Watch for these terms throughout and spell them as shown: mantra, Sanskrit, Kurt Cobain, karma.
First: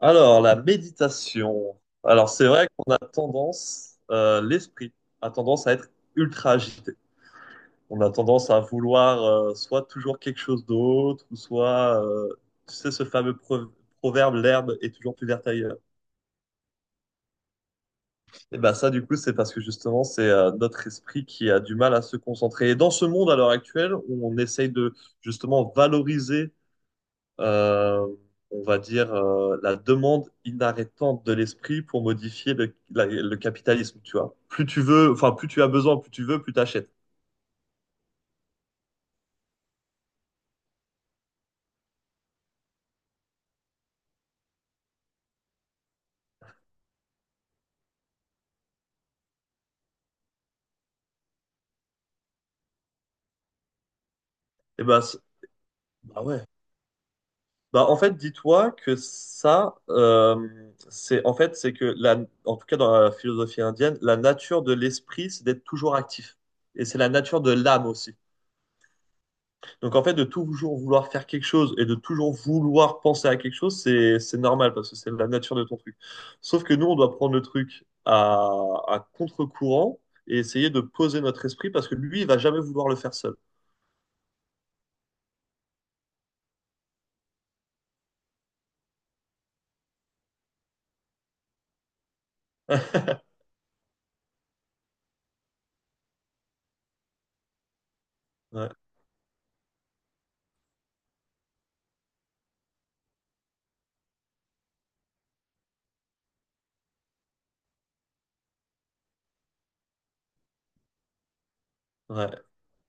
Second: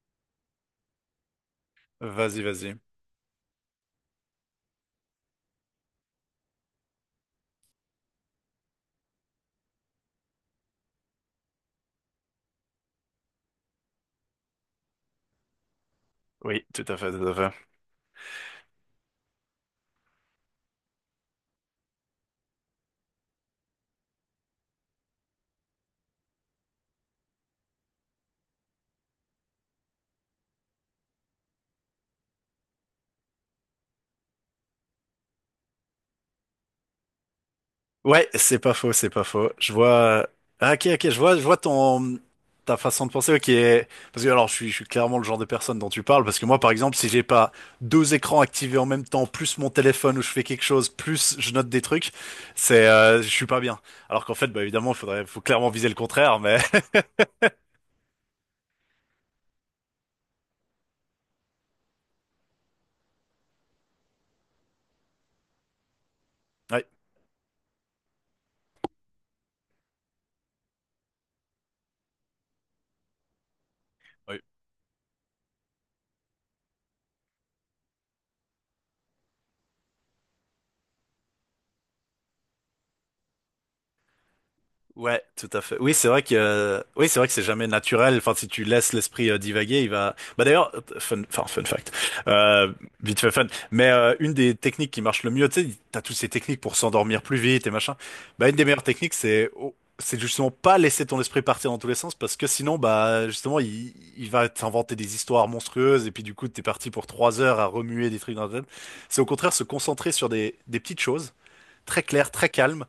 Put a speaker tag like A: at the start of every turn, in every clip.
A: Alors, la méditation. Alors,
B: Vas-y,
A: c'est vrai
B: vas-y.
A: qu'on a tendance, l'esprit a tendance à être ultra agité. On a tendance à vouloir soit toujours quelque chose d'autre, ou soit, tu sais, ce fameux proverbe, l'herbe est toujours plus verte ailleurs.
B: Oui, tout à fait, tout à fait.
A: Et ben ça, du coup, c'est parce que justement, c'est notre esprit qui a du mal à se concentrer. Et dans ce monde, à l'heure actuelle, où on essaye de justement valoriser euh, on va dire, la demande inarrêtante de l'esprit pour modifier le capitalisme, tu vois. Plus tu veux, enfin, plus tu as besoin, plus tu veux, plus tu achètes.
B: Ouais, c'est pas faux, c'est pas faux. Je vois. Ah, ok, ok, je vois ton ta façon de penser. Ok, parce que alors, je suis clairement le genre de personne dont tu parles. Parce que moi, par exemple, si j'ai pas deux écrans activés en même temps, plus mon téléphone où je fais quelque chose, plus je note des trucs, c'est, je suis pas bien. Alors qu'en fait, bah
A: Et
B: évidemment,
A: ben, c'est-
B: faut clairement viser le
A: Bah
B: contraire.
A: ouais.
B: Mais
A: Bah, en fait, dis-toi que ça, c'est que en tout cas dans la philosophie indienne, la nature de l'esprit, c'est d'être toujours actif.
B: ouais,
A: Et c'est la nature de l'âme aussi. Donc en fait, de toujours vouloir faire quelque chose et de toujours vouloir penser à quelque chose, c'est
B: ouais.
A: normal parce que c'est la nature de ton truc. Sauf que nous, on doit prendre à contre-courant et essayer de poser notre esprit parce que lui, il va jamais vouloir le faire seul.
B: Ouais, tout à fait. Oui, c'est vrai que oui, c'est vrai que c'est jamais naturel. Enfin, si tu laisses l'esprit divaguer, il va. Bah d'ailleurs, enfin fun fact, euh, vite fait fun. Mais une des techniques qui marche le mieux, tu sais, t'as toutes ces techniques pour s'endormir plus vite et machin. Bah une des
A: Ouais,
B: meilleures techniques, c'est justement pas laisser ton esprit partir dans tous les sens parce que sinon, bah justement, il va t'inventer des histoires monstrueuses et puis du coup, t'es parti pour 3 heures à remuer des trucs dans la tête. C'est au contraire se concentrer sur des petites choses très claires,
A: ouais.
B: très calmes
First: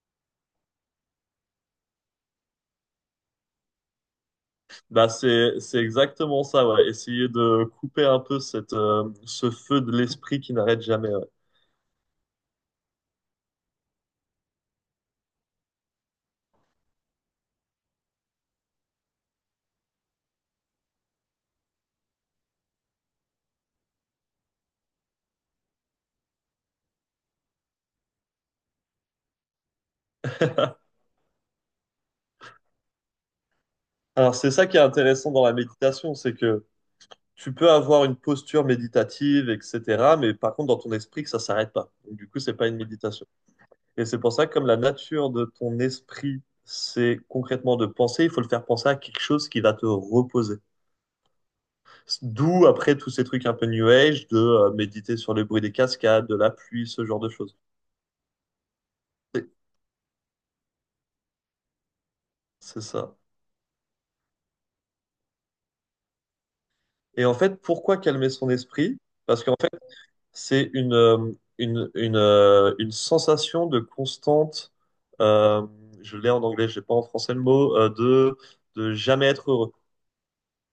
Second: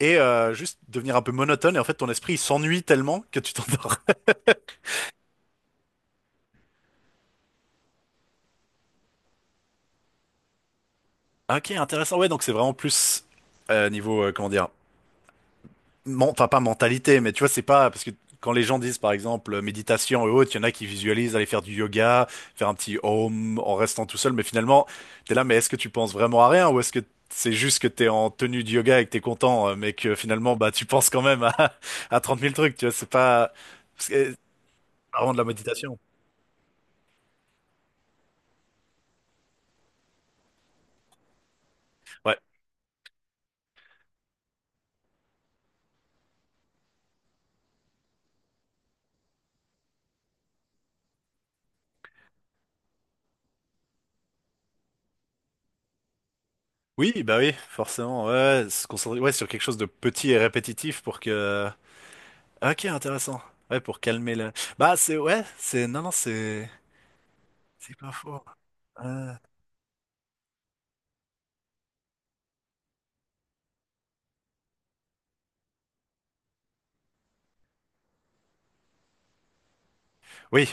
B: et juste devenir un peu monotone et en fait ton esprit il s'ennuie tellement que tu t'endors.
A: Bah c'est exactement ça. Ouais. Essayer de couper un peu cette ce feu de l'esprit qui n'arrête jamais. Ouais.
B: Ok, intéressant. Ouais, donc c'est vraiment plus niveau comment dire, enfin pas mentalité, mais tu vois c'est pas parce que quand les gens disent par exemple méditation et autres, il y en a qui visualisent aller faire du yoga, faire un petit home en restant tout seul, mais finalement t'es là, mais est-ce que tu penses vraiment à rien ou est-ce que c'est juste que t'es en tenue de yoga et que t'es content, mais que finalement bah tu penses quand même à, à 30 000 trucs, tu vois,
A: Alors
B: c'est
A: c'est ça qui est
B: pas
A: intéressant
B: vraiment de
A: dans
B: la
A: la
B: méditation.
A: méditation, c'est que tu peux avoir une posture méditative, etc. Mais par contre, dans ton esprit, que ça s'arrête pas. Donc, du coup,
B: Ouais.
A: c'est pas une méditation. Et c'est pour ça que comme la nature de ton esprit, c'est concrètement de penser, il faut le faire penser à quelque chose qui va te reposer. D'où après tous ces trucs un peu new age de méditer sur le bruit des cascades, de la pluie, ce genre
B: Oui,
A: de
B: bah oui,
A: choses.
B: forcément. Ouais, se concentrer ouais, sur
A: C'est
B: quelque chose de petit et répétitif pour que. Ah,
A: c'est
B: ok,
A: ça.
B: intéressant. Ouais, pour calmer la. Bah c'est ouais, c'est non non
A: Et en fait,
B: c'est
A: pourquoi
B: pas
A: calmer
B: faux.
A: son esprit?
B: Euh,
A: Parce que c'est une sensation de constante, euh, je l'ai en anglais, je n'ai pas en français le mot, de jamais être heureux.
B: Oui,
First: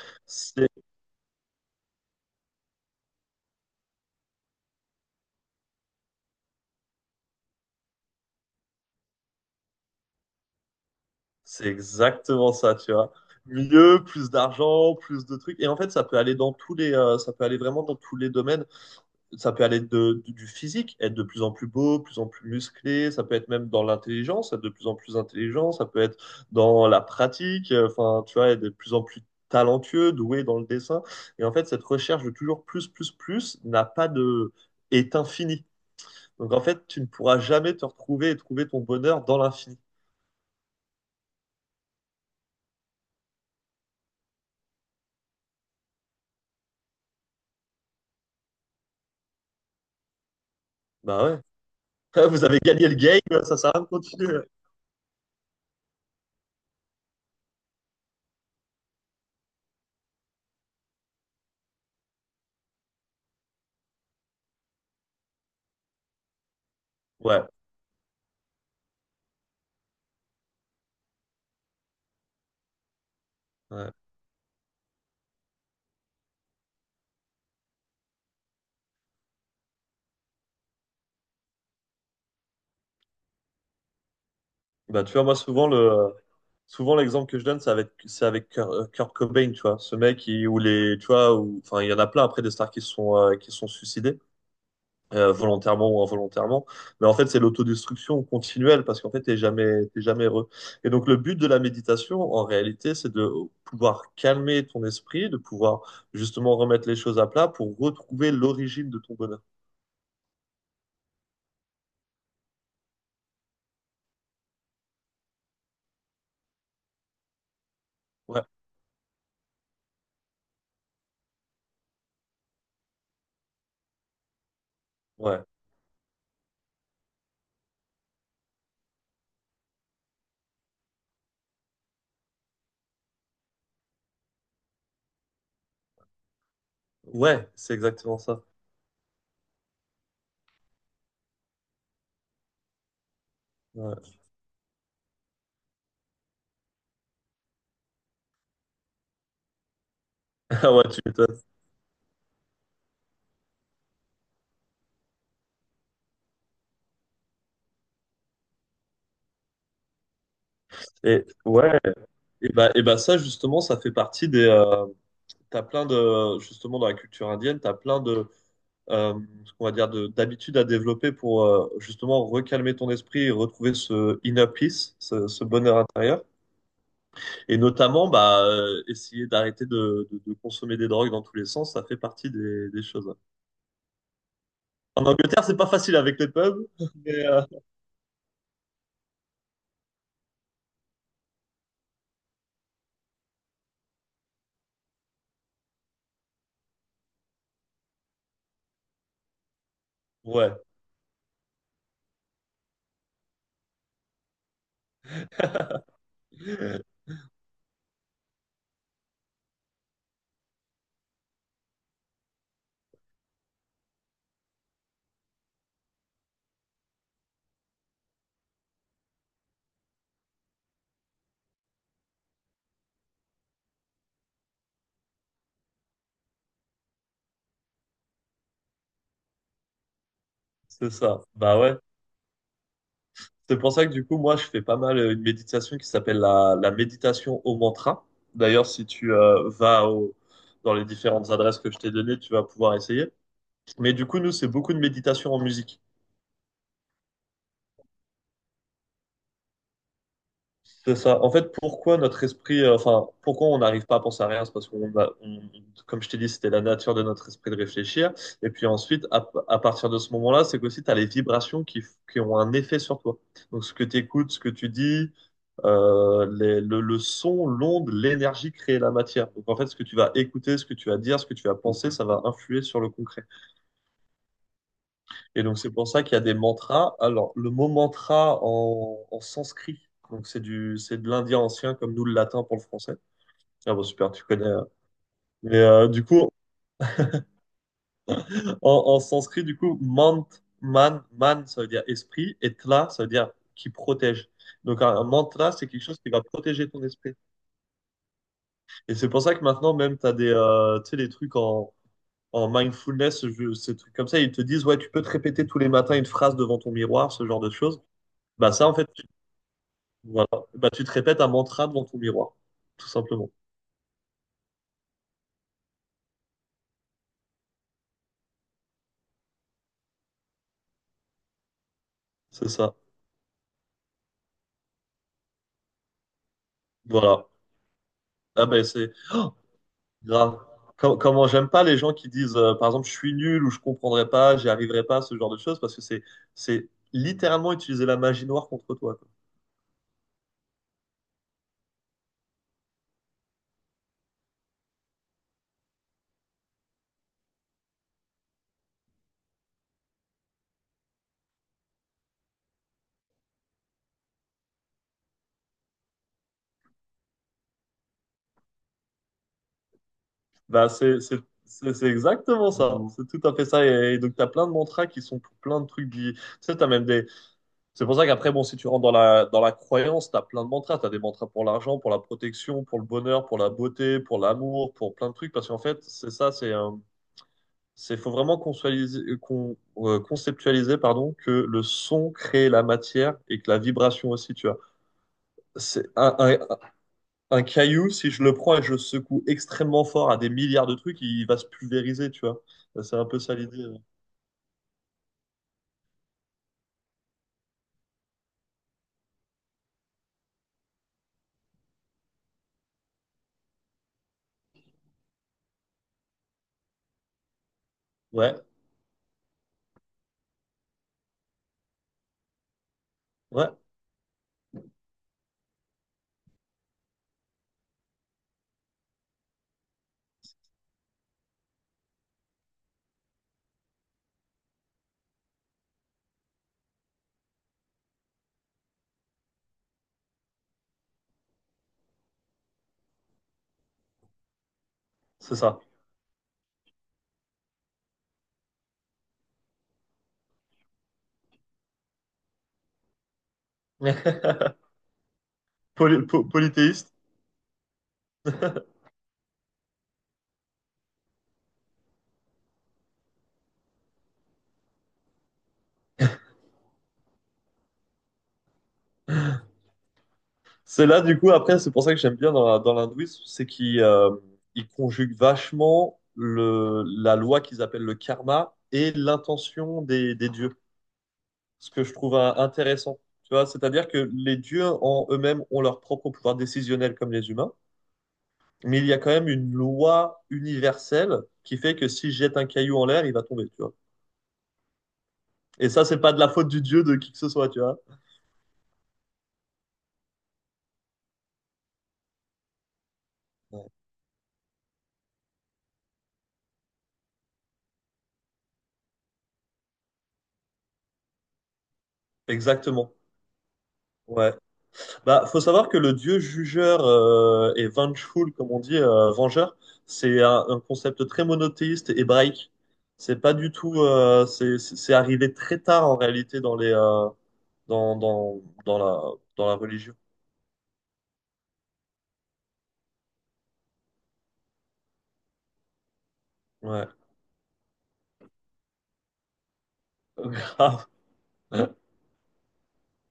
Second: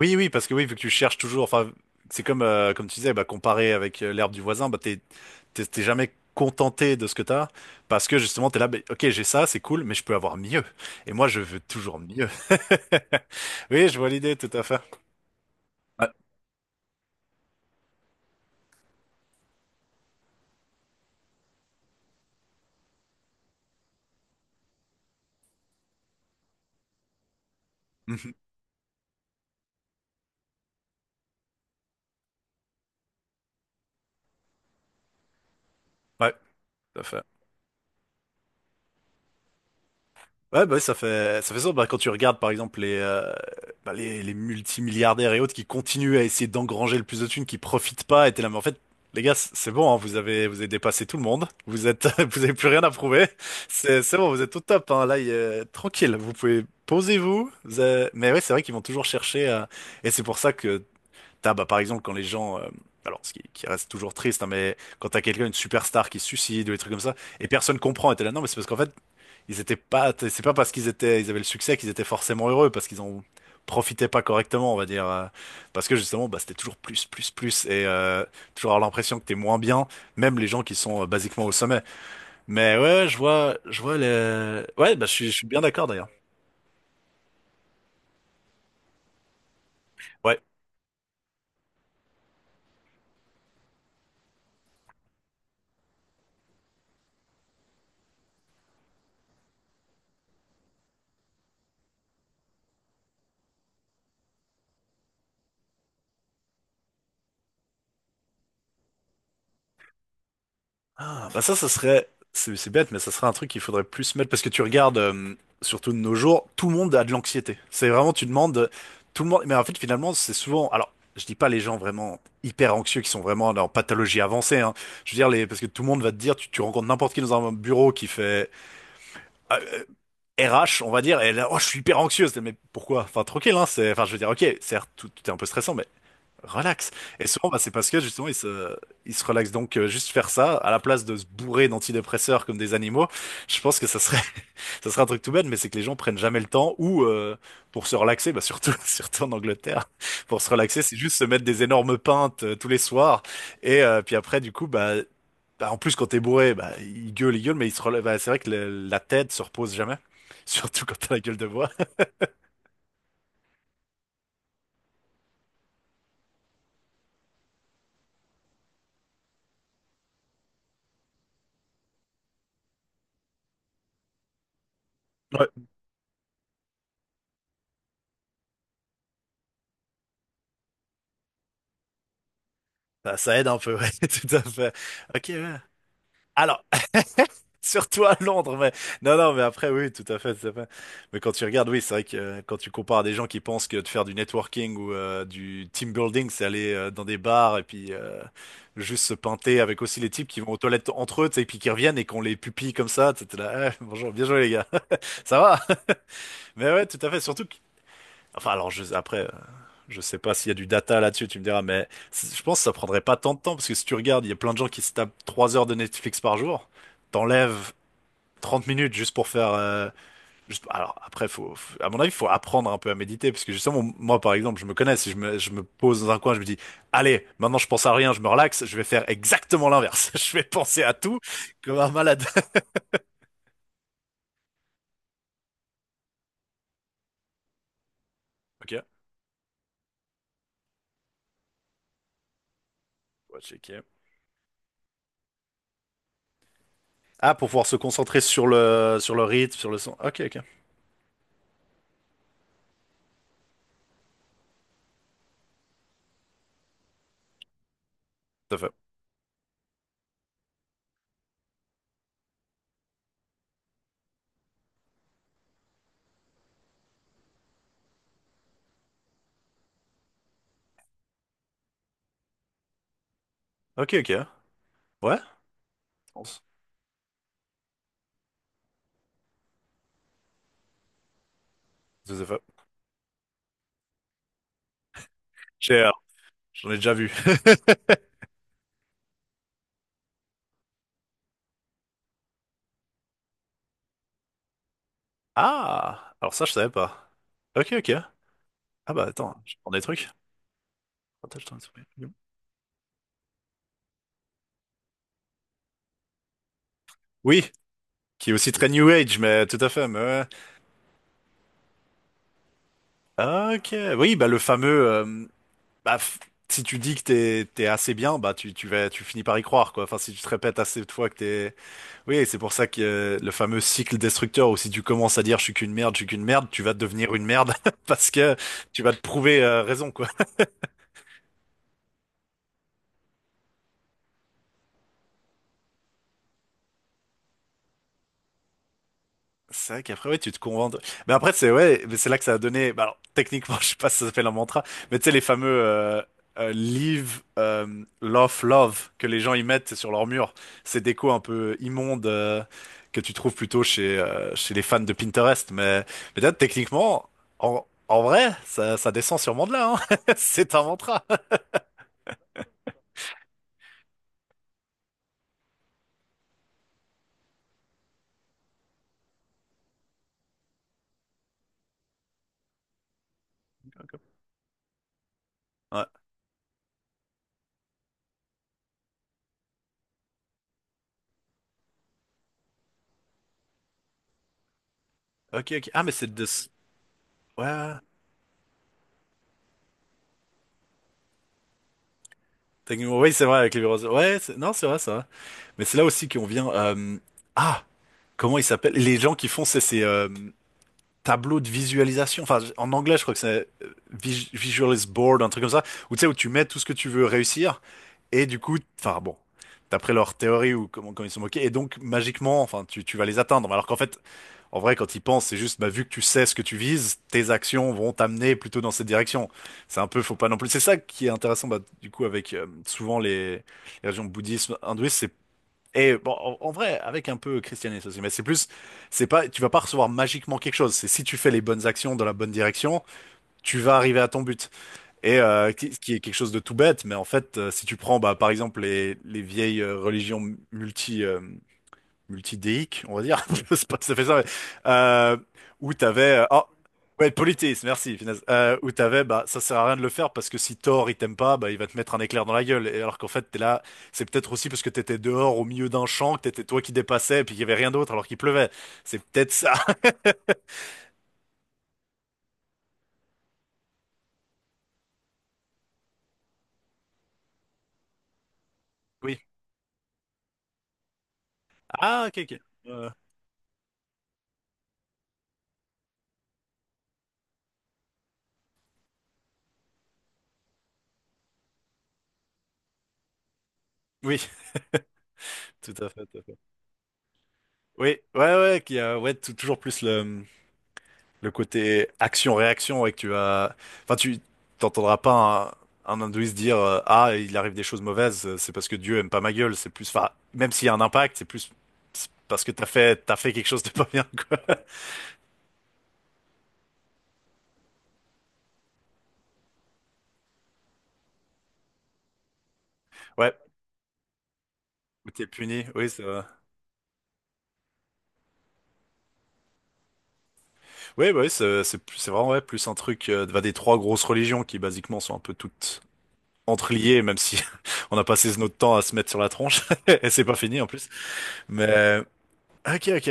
B: oui oui parce que oui
A: C'est,
B: vu que tu cherches toujours. Enfin c'est comme comme tu disais bah comparer avec l'herbe du voisin bah t'es jamais contenté de ce que t'as parce que justement t'es là bah, ok j'ai ça c'est cool mais je peux avoir mieux et moi je veux
A: c'est
B: toujours mieux.
A: exactement ça, tu vois.
B: Oui je
A: Mieux,
B: vois
A: plus
B: l'idée tout à fait.
A: d'argent, plus de trucs. Et en fait, ça
B: Ouais,
A: peut aller dans ça peut aller vraiment dans tous les domaines. Ça peut aller du physique, être de plus en plus beau, de plus en plus musclé, ça peut être même dans l'intelligence, être de plus en plus intelligent, ça peut être dans la pratique, enfin,
B: mhm.
A: tu vois, être de plus en plus talentueux, doué dans le dessin. Et en fait, cette recherche de toujours plus, plus, plus n'a pas de... est infinie.
B: Ouais,
A: Donc en fait,
B: tout
A: tu
B: à
A: ne
B: fait.
A: pourras jamais te retrouver et trouver ton bonheur dans l'infini.
B: Ouais, bah, ouais, ça fait ça. Bah, quand tu regardes, par exemple, bah, les multimilliardaires et autres qui continuent à essayer d'engranger le plus de thunes, qui profitent pas, et t'es là, mais en fait, les gars, c'est bon, hein, vous avez dépassé tout le
A: Bah
B: monde.
A: ouais.
B: Vous êtes,
A: Vous
B: vous avez
A: avez
B: plus rien
A: gagné
B: à
A: le
B: prouver.
A: game, ça sert à rien de
B: C'est bon,
A: continuer.
B: vous êtes au top, hein. Là, tranquille. Vous pouvez, posez-vous. Mais ouais, c'est vrai qu'ils vont toujours chercher, et c'est pour ça que t'as, bah, par exemple, quand les gens, alors, ce qui reste toujours triste, hein, mais quand t'as quelqu'un, une superstar qui se suicide ou des trucs comme ça,
A: Ouais.
B: et personne comprend, et t'es là, non, mais c'est parce qu'en fait, ils étaient pas, c'est pas parce qu'ils étaient, ils avaient le succès qu'ils étaient forcément heureux, parce qu'ils en
A: Ouais.
B: profitaient pas correctement, on va dire, parce que justement, bah, c'était toujours plus, plus, plus, et toujours avoir l'impression que t'es moins bien, même les gens qui sont basiquement au sommet. Mais ouais, je vois les, ouais,
A: Bah,
B: bah,
A: tu vois,
B: je
A: moi,
B: suis bien d'accord d'ailleurs.
A: souvent, l'exemple que je donne, c'est avec Kurt Cobain, tu vois. Ce mec,
B: Ouais,
A: qui- où les, tu vois, où, enfin, il y en a plein après des stars qui se sont suicidés, volontairement ou involontairement. Mais en fait, c'est l'autodestruction continuelle parce qu'en fait, t'es jamais heureux. Et donc, le but de la méditation, en réalité, c'est de pouvoir calmer ton esprit, de pouvoir justement remettre les choses à plat pour retrouver l'origine de ton bonheur.
B: ah, bah ça, c'est bête, mais ça serait un truc qu'il faudrait plus mettre parce que tu regardes, surtout de nos jours, tout le monde a de l'anxiété. C'est vraiment, tu
A: Ouais,
B: demandes, tout le monde, mais en fait, finalement, c'est souvent, alors, je dis pas les gens vraiment hyper anxieux qui sont vraiment en pathologie avancée, hein. Je veux dire,
A: ouais,
B: les, parce que tout le monde va te dire, tu rencontres n'importe qui dans un bureau qui fait, euh, euh, RH, on va dire, et là, oh, je suis hyper anxieuse. Mais pourquoi? Enfin, tranquille, hein, c'est, enfin, je veux dire, ok, certes, tout est un peu stressant, mais relax. Et souvent,
A: ouais,
B: bah, c'est
A: c'est
B: parce que
A: exactement
B: justement,
A: ça.
B: ils se relaxent. Donc, juste faire ça, à la place de se bourrer d'antidépresseurs comme des animaux, je pense que
A: Ouais,
B: ça serait un truc tout bête, mais c'est que les gens prennent jamais le temps ou pour se relaxer, bah, surtout, surtout en Angleterre, pour se relaxer,
A: ouais,
B: c'est
A: tu
B: juste se
A: m'étonnes.
B: mettre des énormes pintes tous les soirs. Et puis après, du coup, bah, bah, en plus, quand t'es bourré, bah, ils gueulent, mais ils se relèvent. Bah, c'est vrai que la tête se repose jamais, surtout quand t'as la
A: Et
B: gueule de bois.
A: ouais, et bah ça justement, ça fait partie des. T'as plein de justement dans la culture indienne, t'as plein de ce qu'on va dire de d'habitudes à développer pour justement recalmer ton esprit et retrouver ce inner peace, ce
B: Ouais.
A: bonheur intérieur. Et notamment, essayer d'arrêter de consommer des drogues dans tous les sens, ça fait partie des choses.
B: Bah, ça aide un peu, ouais, tout à fait.
A: En
B: Ok,
A: Angleterre,
B: ouais.
A: c'est pas facile avec les
B: Alors,
A: pubs, mais
B: surtout à Londres, mais non, non, mais après, oui, tout à fait, tout à fait. Mais quand tu regardes, oui, c'est vrai que quand tu compares à des gens qui pensent que de faire du networking ou du team building, c'est aller dans des bars et puis juste se pinter avec aussi les types qui
A: ouais,
B: vont aux toilettes entre eux, tu sais, et puis qui reviennent et qu'on les pupille comme ça, tu sais, t'es là, eh, bonjour, bien joué les gars, ça va? Mais ouais, tout à fait, surtout que... Enfin, alors, après, je sais pas s'il y a du data là-dessus, tu me diras, mais je pense que ça prendrait pas tant de temps, parce que si tu regardes, il y a plein de gens qui se tapent 3 heures de Netflix par jour, t'enlèves 30 minutes juste pour faire, juste- Alors après, faut- à mon avis, il faut apprendre un peu à méditer parce que justement, moi par exemple, je me connais. Si je me pose dans un coin, je me dis, allez, maintenant je pense à rien, je me relaxe, je vais faire exactement l'inverse. Je vais penser
A: c'est
B: à tout
A: ça. Bah ouais.
B: comme un malade.
A: C'est pour ça que du coup, moi, je fais pas mal une méditation qui s'appelle la méditation au mantra. D'ailleurs,
B: Ok,
A: si tu dans les différentes adresses que je t'ai données, tu vas pouvoir essayer.
B: on va checker.
A: Mais du coup, nous, c'est beaucoup de méditation en musique.
B: Ah, pour pouvoir se concentrer sur sur le rythme, sur le son. Ok, ok,
A: C'est ça. En fait, enfin, pourquoi on n'arrive pas à penser à rien, c'est parce comme je t'ai dit, c'était la nature de notre esprit de réfléchir. Et
B: tout à
A: puis
B: fait.
A: ensuite, à partir de ce moment-là, c'est qu'aussi, tu as les vibrations qui ont un effet sur toi. Donc, ce que tu écoutes, ce que tu dis, le son, l'onde, l'énergie crée la matière. Donc en fait, ce que tu vas écouter, ce que tu vas dire, ce que tu vas penser, ça va influer sur le concret.
B: Ok, ok. Ouais,
A: Et donc c'est pour ça
B: je
A: qu'il y a des
B: pense.
A: mantras. Alors le mot mantra en sanskrit, donc c'est de l'indien ancien comme nous le
B: Tout à fait.
A: latin pour le français. Ah bon super, tu connais. Mais
B: Cher,
A: du coup,
B: j'en ai déjà vu.
A: en, en sanskrit, du coup, man, ça veut dire esprit, et tla, ça veut dire qui protège. Donc un mantra, c'est quelque chose qui
B: Ah,
A: va
B: alors ça, je
A: protéger
B: savais
A: ton
B: pas.
A: esprit.
B: Ok, ok. Ah
A: Et
B: bah
A: c'est pour ça
B: attends,
A: que
B: je prends
A: maintenant,
B: des
A: même, tu
B: trucs.
A: as tu sais, des trucs
B: Partage ton esprit.
A: en mindfulness, ces trucs comme ça, ils te disent, ouais, tu peux te répéter tous les matins une phrase devant ton miroir, ce genre
B: Oui,
A: de choses.
B: qui est aussi
A: Bah ça,
B: très
A: en
B: New
A: fait, tu,
B: Age, mais tout à fait. Mais ouais.
A: voilà. Bah, tu te répètes un mantra devant ton miroir, tout simplement.
B: Ah, ok. Oui, bah le fameux. Bah, si tu dis que t'es assez bien, bah tu vas tu finis par y croire quoi. Enfin, si tu te répètes assez de fois que t'es. Oui, c'est
A: C'est
B: pour ça
A: ça.
B: que le fameux cycle destructeur où si tu commences à dire je suis qu'une merde, je suis qu'une merde, tu vas devenir une
A: Voilà.
B: merde parce que
A: Ah ben
B: tu vas
A: c'est
B: te
A: Oh,
B: prouver raison quoi.
A: grave. Comment j'aime pas les gens qui disent, par exemple, je suis nul ou je comprendrai pas, j'y arriverai pas, ce genre de choses, parce que c'est littéralement utiliser la magie noire contre toi. Quoi.
B: C'est vrai qu'après, ouais, tu te convaincs. De- Mais après, c'est ouais, mais c'est là que ça a donné. Bah, alors, techniquement, je sais pas si ça s'appelle un mantra, mais tu sais, les fameux Leave Love Love que les gens y mettent sur leur mur. Ces décos un peu immondes que tu trouves plutôt chez, chez les fans de Pinterest. Mais là, techniquement, en vrai, ça descend sûrement de là, hein. C'est un
A: Bah
B: mantra.
A: c'est exactement ça. C'est tout à fait ça. Et donc t'as plein de mantras qui sont pour plein de trucs. Tu sais, t'as même des... C'est pour ça qu'après, bon, si tu rentres dans dans la croyance, tu as plein de mantras. Tu as des mantras pour l'argent, pour la protection, pour le bonheur, pour la beauté, pour l'amour, pour plein de trucs. Parce qu'en fait,
B: Ouais.
A: c'est ça, c'est un- c'est faut vraiment conceptualiser, conceptualiser pardon, que le son crée la matière et que la vibration aussi, tu vois.
B: Ok, ok. Ah,
A: C'est
B: mais c'est de. Ce-
A: un
B: Ouais, ouais.
A: caillou, si je le prends et je secoue extrêmement fort à des milliards de trucs, il va se pulvériser, tu vois. C'est
B: Techniquement,
A: un
B: oui,
A: peu
B: c'est
A: ça
B: vrai, avec les
A: l'idée.
B: roses. Ouais, c'est- non, c'est vrai, ça. Mais c'est là aussi qu'on vient. Ah! Comment ils s'appellent? Les gens qui font ces tableaux de visualisation. Enfin, en anglais, je crois que c'est Visualis Board, un truc comme ça. Où tu sais, où tu mets tout ce que tu veux réussir. Et
A: Ouais,
B: du coup, enfin bon, d'après leur théorie ou comment ils sont moqués. Et donc, magiquement, enfin, tu vas les
A: ouais,
B: atteindre. Alors qu'en fait, en vrai, quand ils pensent, c'est juste, bah, vu que tu sais ce que tu vises, tes actions vont t'amener plutôt dans cette direction. C'est un peu, faut pas non plus. C'est ça qui est intéressant, bah, du coup, avec souvent les religions bouddhistes, hindouistes, et bon, en vrai, avec un peu christianisme aussi, mais c'est plus, c'est pas, tu vas pas recevoir magiquement quelque chose. C'est si tu fais les bonnes actions dans la bonne direction, tu vas arriver à ton but. Et
A: c'est ça.
B: ce qui est quelque chose de tout bête, mais en fait, si tu prends, bah, par exemple, les vieilles religions multi, euh, multidéique, on va dire. Je sais pas si ça fait ça, mais, euh, où t'avais, oh,
A: Polythéiste.
B: ouais, politisme, merci, finesse. Où t'avais, bah, ça sert à rien de le faire parce que si Thor, il t'aime pas, bah, il va te mettre un éclair dans la gueule. Et alors qu'en fait, t'es là, c'est peut-être aussi parce que t'étais dehors au milieu d'un champ, que t'étais toi qui dépassais, puis qu'il y avait rien d'autre alors qu'il pleuvait. C'est peut-être ça.
A: C'est là, du coup, après, c'est pour ça que j'aime bien dans l'hindouisme, c'est qu'ils ils conjuguent vachement la loi qu'ils appellent le karma et
B: Oui.
A: l'intention des dieux, ce que je
B: Ah,
A: trouve
B: ok, ok. Euh,
A: intéressant. Tu vois, c'est-à-dire que les dieux en eux-mêmes ont leur propre pouvoir décisionnel comme les humains, mais il y a quand même une loi universelle qui fait que si je jette un caillou en l'air, il va tomber, tu vois.
B: oui,
A: Et
B: tout
A: ça,
B: à
A: c'est
B: fait,
A: pas
B: tout
A: de
B: à
A: la
B: fait.
A: faute du dieu de qui que ce soit, tu vois.
B: Oui, ouais, ouais, qui a, ouais, toujours plus le côté action-réaction et que tu vas,
A: Ouais.
B: enfin, tu t'entendras pas un hindouiste dire ah il arrive des choses mauvaises, c'est parce que Dieu aime pas ma gueule. C'est plus, enfin, même s'il y a un impact, c'est plus c'est parce que
A: Exactement.
B: t'as fait quelque chose de pas bien
A: Ouais.
B: quoi.
A: Bah, faut savoir que le dieu jugeur et vengeful, comme on dit, vengeur, c'est un concept très monothéiste et hébraïque. C'est pas
B: Ouais.
A: du tout, c'est
B: Ou t'es
A: arrivé très
B: puni,
A: tard
B: oui,
A: en
B: c'est vrai.
A: réalité dans les dans la religion.
B: Oui, bah oui, c'est plus- c'est vraiment ouais, plus un truc bah, des trois grosses religions qui basiquement sont un peu toutes
A: Ouais,
B: entreliées, même si on a passé notre temps à se mettre sur la tronche et c'est pas fini en
A: grave.
B: plus. Mais ok, ok.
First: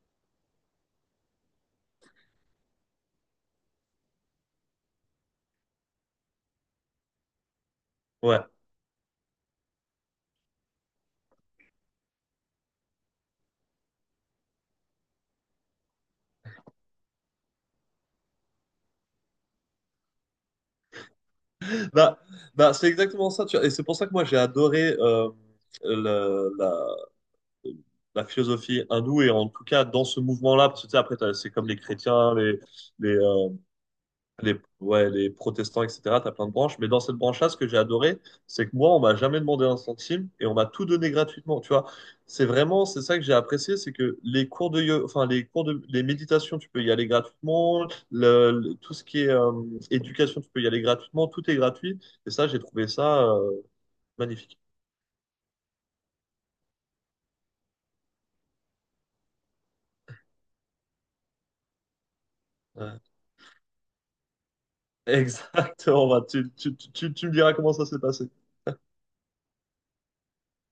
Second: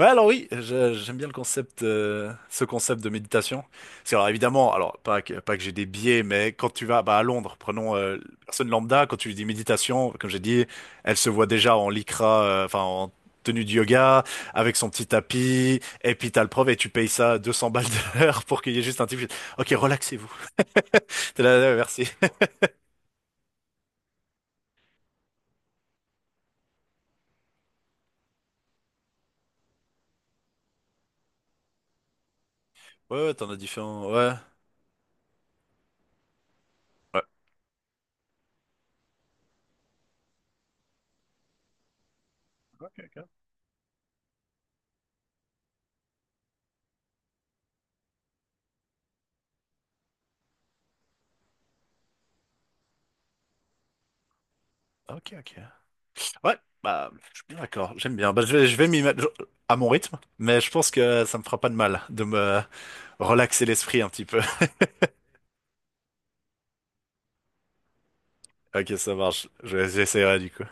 B: Ouais, alors oui, j'aime bien le concept, ce concept de méditation. Parce que, alors évidemment, pas que, pas que j'ai des biais, mais quand tu vas bah, à Londres, prenons
A: Ouais.
B: personne lambda, quand tu lui dis méditation, comme j'ai dit, elle se voit déjà en lycra, enfin en tenue de yoga, avec son petit tapis, et puis t'as le prof et tu payes ça 200 balles de l'heure pour qu'il y ait juste un type. Ok, relaxez-vous. T'es là, ouais, merci.
A: Bah bah c'est exactement ça. Tu vois. Et c'est pour ça que moi j'ai adoré la la philosophie hindoue et en tout cas dans ce mouvement-là, parce que tu sais, c'est comme les chrétiens, les
B: Ouais, ouais, t'en
A: euh,
B: as différents. Ouais.
A: ouais, les protestants, etc. T'as plein de branches. Mais dans cette
B: Ouais.
A: branche-là, ce que j'ai adoré, c'est que moi, on m'a jamais demandé un centime et on m'a tout donné gratuitement. Tu vois, c'est vraiment, c'est ça que j'ai apprécié, c'est que les cours enfin, les cours les méditations, tu peux y aller gratuitement. Tout ce qui est éducation, tu peux y aller gratuitement. Tout est gratuit. Et ça, j'ai trouvé ça magnifique.
B: Ok, ok. Ouais, bah, je suis bien d'accord, j'aime bien. Bah, je vais m'y mettre à mon rythme, mais je pense que ça me fera pas de mal de me
A: Ouais.
B: relaxer l'esprit un petit peu.
A: Exactement. Bah, tu me diras comment ça s'est passé.
B: Ok, ça marche, j'essaierai du coup.